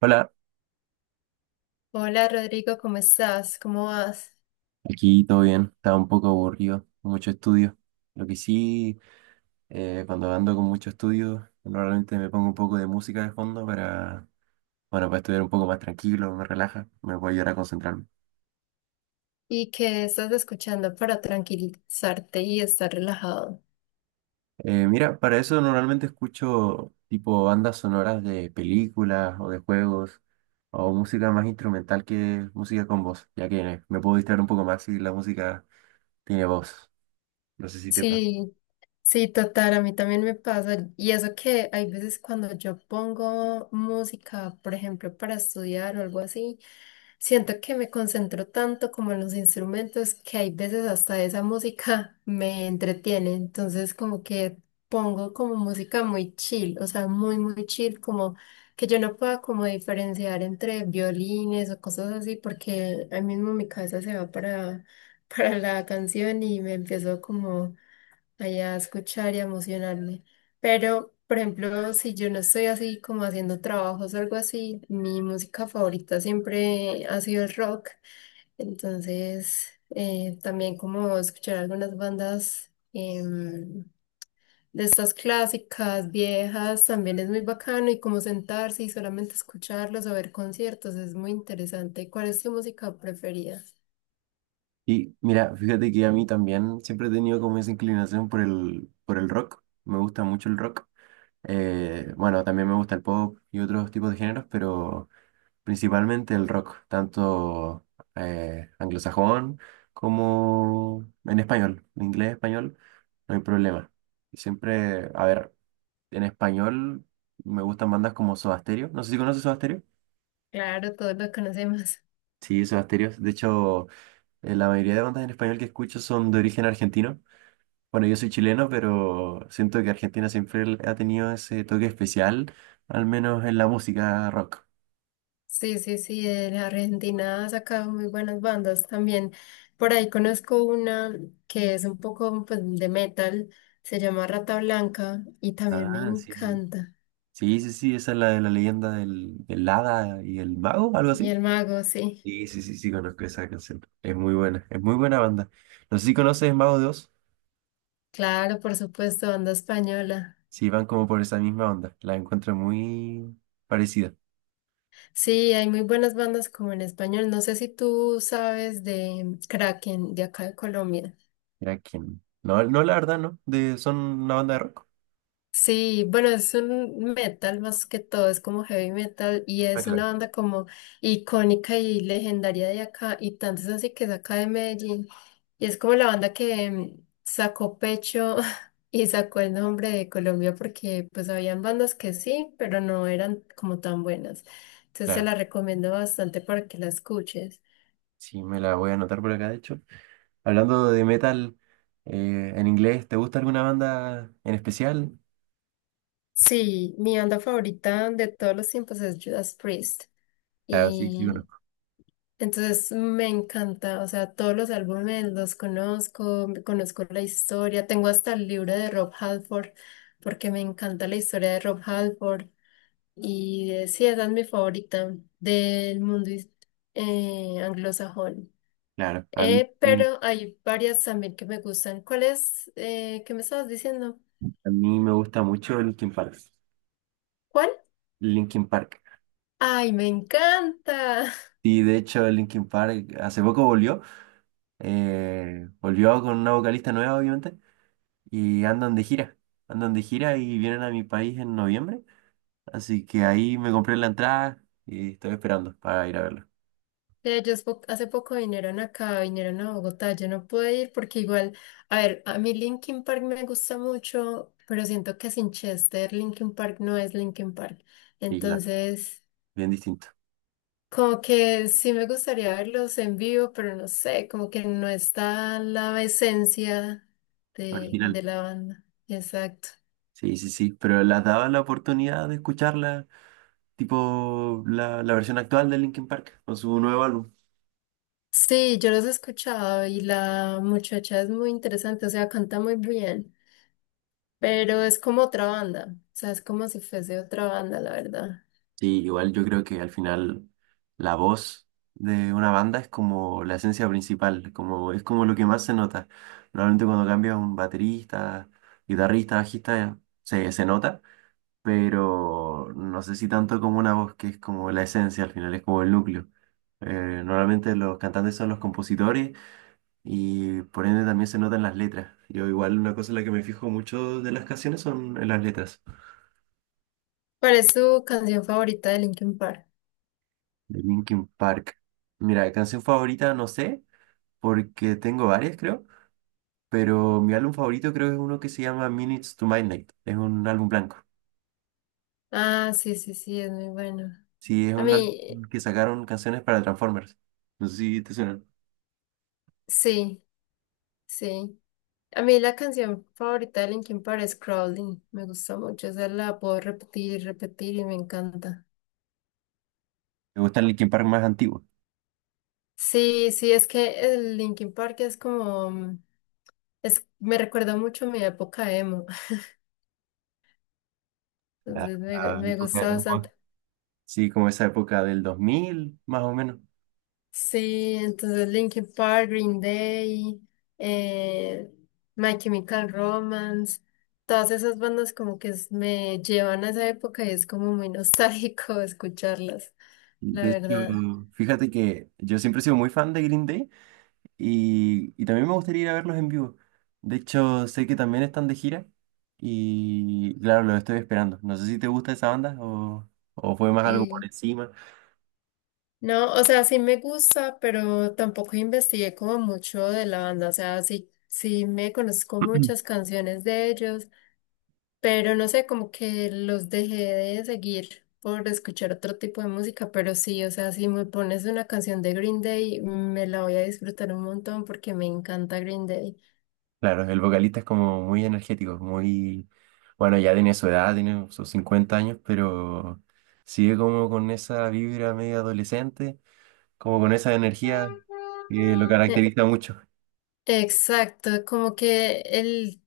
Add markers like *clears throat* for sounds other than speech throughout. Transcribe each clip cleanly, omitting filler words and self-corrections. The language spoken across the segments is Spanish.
Hola, Hola Rodrigo, ¿cómo estás? ¿Cómo vas? aquí todo bien, estaba un poco aburrido, mucho estudio. Lo que sí, cuando ando con mucho estudio, normalmente me pongo un poco de música de fondo bueno, para estudiar un poco más tranquilo, me relaja, me puede ayudar a concentrarme. ¿Y qué estás escuchando para tranquilizarte y estar relajado? Mira, para eso normalmente escucho tipo bandas sonoras de películas o de juegos o música más instrumental que música con voz, ya que me puedo distraer un poco más si la música tiene voz. No sé si te pasa. Sí, sí, total, a mí también me pasa. Y eso que hay veces cuando yo pongo música, por ejemplo, para estudiar o algo así, siento que me concentro tanto como en los instrumentos que hay veces hasta esa música *laughs* me entretiene. Entonces, como que pongo como música muy chill, o sea, muy, muy chill, como que yo no pueda como diferenciar entre violines o cosas así, porque ahí mismo mi cabeza se va para, *laughs* para la canción y me empiezo como allá a escuchar y a emocionarme. Pero, por ejemplo, si yo no estoy así como haciendo trabajos o algo así, mi música favorita siempre ha sido el rock. Entonces, también como escuchar algunas bandas de estas clásicas, viejas, también es muy bacano y como sentarse y solamente escucharlos o ver conciertos es muy interesante. ¿Cuál es tu música preferida? Y mira, fíjate que a mí también siempre he tenido como esa inclinación por el rock. Me gusta mucho el rock. Bueno, también me gusta el pop y otros tipos de géneros, pero principalmente el rock, tanto anglosajón como en español. En inglés, español, no hay problema. Y siempre, a ver, en español me gustan bandas como Soda Stereo. No sé si conoces Soda Stereo. Claro, todos lo conocemos. Sí, Soda Stereo. De hecho, la mayoría de bandas en español que escucho son de origen argentino. Bueno, yo soy chileno, pero siento que Argentina siempre ha tenido ese toque especial, al menos en la música rock. Sí, sí, sí, de La Argentina ha sacado muy buenas bandas también. Por ahí conozco una que es un poco pues, de metal, se llama Rata Blanca y también me Ah, sí, sí. encanta. Sí, sí, sí, esa es la de la leyenda del hada y el mago, algo Y así. El Mago, sí. Sí, sí, sí, sí, conozco esa canción. Es muy buena banda. No sé si conoces Mago 2, Claro, por supuesto, banda española. si van como por esa misma onda. La encuentro muy parecida. Sí, hay muy buenas bandas como en español. No sé si tú sabes de Kraken, de acá de Colombia. Mira quién. No, no, la verdad, no. De, son una banda de rock. Sí, bueno, es un metal más que todo, es como heavy metal y Ah, es una claro. banda como icónica y legendaria de acá y tanto es así que es acá de Medellín y es como la banda que sacó pecho *laughs* y sacó el nombre de Colombia porque pues habían bandas que sí, pero no eran como tan buenas. Entonces se Claro. la recomiendo bastante para que la escuches. Sí, me la voy a anotar por acá, de hecho. Hablando de metal, en inglés, ¿te gusta alguna banda en especial? Sí, mi banda favorita de todos los tiempos es Judas Priest. Claro, sí, sí Y conozco. entonces me encanta, o sea, todos los álbumes los conozco, conozco la historia, tengo hasta el libro de Rob Halford, porque me encanta la historia de Rob Halford, y sí, esa es mi favorita del mundo anglosajón. Claro, a mí, sí, Pero hay varias también que me gustan. ¿Cuál es? ¿Qué me estabas diciendo? a mí me gusta mucho Linkin Park. ¿Cuál? Linkin Park. ¡Ay, me encanta! Y de hecho Linkin Park hace poco volvió. Volvió con una vocalista nueva, obviamente. Y andan de gira. Andan de gira y vienen a mi país en noviembre. Así que ahí me compré la entrada y estoy esperando para ir a verlo. De ellos hace poco vinieron acá, vinieron a Bogotá, yo no pude ir porque igual, a ver, a mí Linkin Park me gusta mucho, pero siento que sin Chester Linkin Park no es Linkin Park. Y claro, Entonces, bien distinto. como que sí me gustaría verlos en vivo, pero no sé, como que no está la esencia de, Original. de la banda. Exacto. Sí, sí, sí. Pero las daba la oportunidad de escucharla tipo la versión actual de Linkin Park con su nuevo álbum. Sí, yo los he escuchado y la muchacha es muy interesante, o sea, canta muy bien. Pero es como otra banda, o sea, es como si fuese otra banda, la verdad. Sí, igual yo creo que al final la voz de una banda es como la esencia principal, como, es como lo que más se nota. Normalmente cuando cambia un baterista, guitarrista, bajista, se nota, pero no sé si tanto como una voz que es como la esencia al final, es como el núcleo. Normalmente los cantantes son los compositores, y por ende también se notan las letras. Yo igual una cosa en la que me fijo mucho de las canciones son en las letras. ¿Cuál es su canción favorita de Linkin Park? De Linkin Park. Mira, canción favorita no sé, porque tengo varias creo, pero mi álbum favorito creo que es uno que se llama Minutes to Midnight. Es un álbum blanco. Ah, sí, sí, sí, es muy bueno. Sí, es A un álbum mí, que sacaron canciones para Transformers. No sé si te suena. sí, sí. A mí la canción favorita de Linkin Park es Crawling, me gusta mucho, esa la puedo repetir y repetir y me encanta. Me gusta el Linkin Park más antiguo. Sí, sí, es que el Linkin Park es como, mm, es, me recuerda mucho a mi época emo, *laughs* La, entonces la me época, gusta bastante. sí, como esa época del 2000 más o menos. Sí, entonces Linkin Park, Green Day, eh, My Chemical Romance, todas esas bandas como que me llevan a esa época y es como muy nostálgico *laughs* escucharlas, la De hecho, verdad. fíjate que yo siempre he sido muy fan de Green Day. Y también me gustaría ir a verlos en vivo. De hecho, sé que también están de gira y claro, los estoy esperando. No sé si te gusta esa banda o fue más algo por Sí. encima. No, o sea, sí me gusta, pero tampoco investigué como mucho de la banda, o sea, sí, sí me conozco *clears throat* muchas canciones de ellos, pero no sé, como que los dejé de seguir por escuchar otro tipo de música, pero sí, o sea, si me pones una canción de Green Day, me la voy a disfrutar un montón porque me encanta Green Day. Claro, el vocalista es como muy energético, muy... Bueno, ya tiene su edad, tiene sus 50 años, pero sigue como con esa vibra medio adolescente, como con esa energía que lo Eh, caracteriza mucho. Exacto, como que el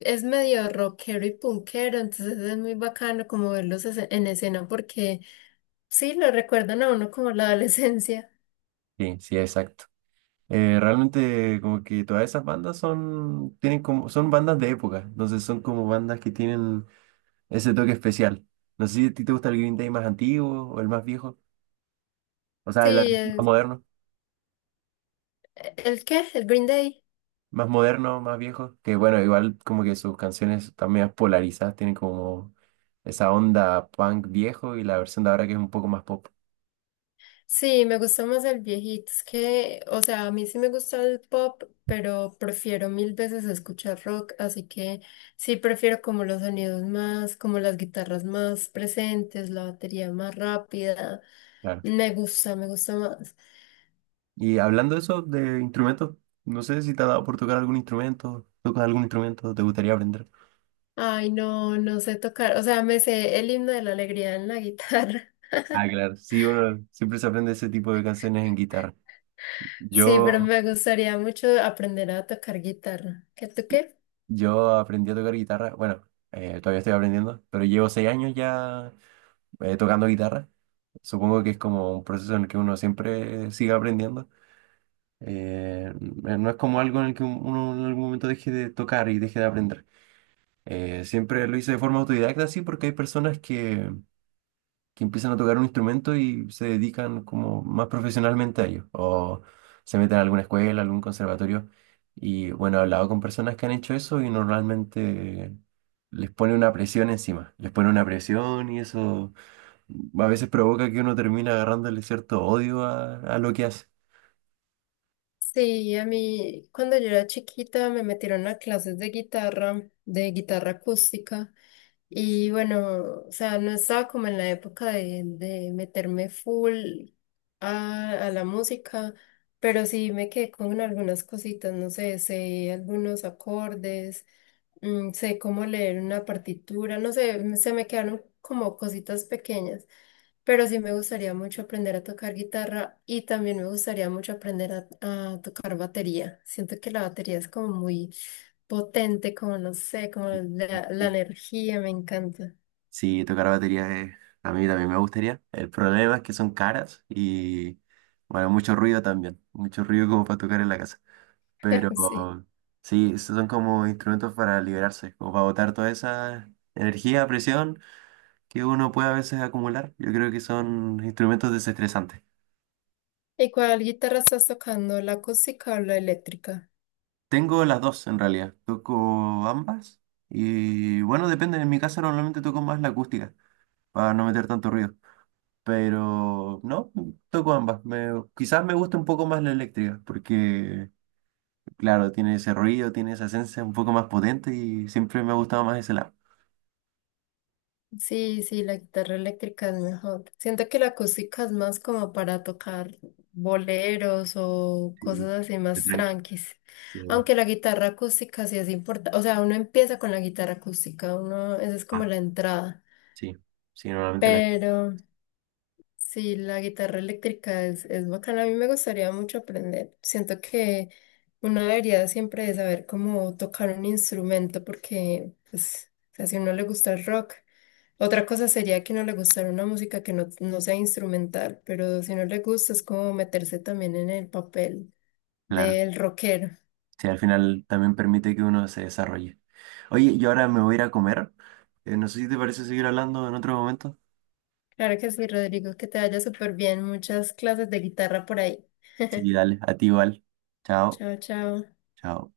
es medio rockero y punkero, entonces es muy bacano como verlos en escena porque sí, lo recuerdan a uno como la *laughs* adolescencia. Sí, sí, exacto. Realmente como que todas esas bandas son, tienen como, son bandas de época, entonces son como bandas que tienen ese toque especial. No sé si a ti te gusta el Green Day más antiguo o el más viejo, o sea, el Sí, el, moderno, ¿El qué? ¿El Green Day? más moderno, más viejo, que bueno, igual como que sus canciones también polarizadas, tienen como esa onda punk viejo y la versión de ahora que es un poco más pop, Sí, me gusta más el viejito. Es que, o sea, a mí sí me gusta el pop, pero prefiero mil veces escuchar rock, así que sí prefiero como los sonidos más, como las guitarras más presentes, la batería más rápida. claro. Me gusta más. Y hablando de eso, de instrumentos, no sé si te ha dado por tocar algún instrumento, tocas algún instrumento, te gustaría aprender. Ay, no, no sé tocar. O sea, me sé el himno de la alegría en la guitarra. *laughs* Ah, claro. Sí, uno siempre se aprende ese tipo de canciones en guitarra. Sí, pero Yo, me gustaría mucho aprender a tocar guitarra. ¿Qué tú qué? yo aprendí a tocar guitarra. Bueno, todavía estoy aprendiendo, pero llevo 6 años ya tocando guitarra. Supongo que es como un proceso en el que uno siempre sigue aprendiendo. No es como algo en el que uno en algún momento deje de tocar y deje de aprender. Siempre lo hice de forma autodidacta, sí, porque hay personas que empiezan a tocar un instrumento y se dedican como más profesionalmente a ello, o se meten a alguna escuela, algún conservatorio. Y bueno, he hablado con personas que han hecho eso y normalmente les pone una presión encima, les pone una presión y eso a veces provoca que uno termina agarrándole cierto odio a lo que hace. Sí, a mí cuando yo era chiquita me metieron a clases de guitarra acústica. Y bueno, o sea, no estaba como en la época de meterme full a la música, pero sí me quedé con algunas cositas, no sé, sé algunos acordes, mm, sé cómo leer una partitura, no sé, se me quedaron como cositas pequeñas. Pero sí me gustaría mucho aprender a tocar guitarra y también me gustaría mucho aprender a tocar batería. Siento que la batería es como muy potente, como no sé, como la Sí, energía, me encanta. sí, tocar batería. A mí también me gustaría. El problema es que son caras y bueno, mucho ruido también, mucho ruido como para tocar en la casa. Pero *laughs* Sí. sí, esos son como instrumentos para liberarse, como para botar toda esa energía, presión que uno puede a veces acumular. Yo creo que son instrumentos desestresantes. ¿Y cuál guitarra estás tocando? ¿La acústica o la eléctrica? Tengo las dos en realidad, toco ambas y bueno, depende, en mi casa normalmente toco más la acústica para no meter tanto ruido, pero no, toco ambas. Quizás me gusta un poco más la eléctrica porque, claro, tiene ese ruido, tiene esa esencia un poco más potente y siempre me ha gustado más ese lado. Sí, sí, la guitarra eléctrica es mejor. Siento que la acústica es más como para tocar boleros o cosas así Sí, más tranquis. sí, bueno. Aunque la guitarra acústica sí es importante. O sea, uno empieza con la guitarra acústica, uno, esa es como Ah, la entrada. sí, sí, normalmente la. Pero sí, la guitarra eléctrica es bacana. A mí me gustaría mucho aprender. Siento que uno debería siempre de saber cómo tocar un instrumento porque, pues, o sea, si a uno le gusta el rock. Otra cosa sería que no le gustara una música que no, no sea instrumental, pero si no le gusta es como meterse también en el papel Claro, del rockero. sí, al final también permite que uno se desarrolle. Oye, yo ahora me voy a ir a comer. No sé si te parece seguir hablando en otro momento. Claro que sí, Rodrigo, que te vaya súper bien. Muchas clases de guitarra por ahí. Sí, *laughs* dale, a ti igual. Chao, Chao, chao. chao.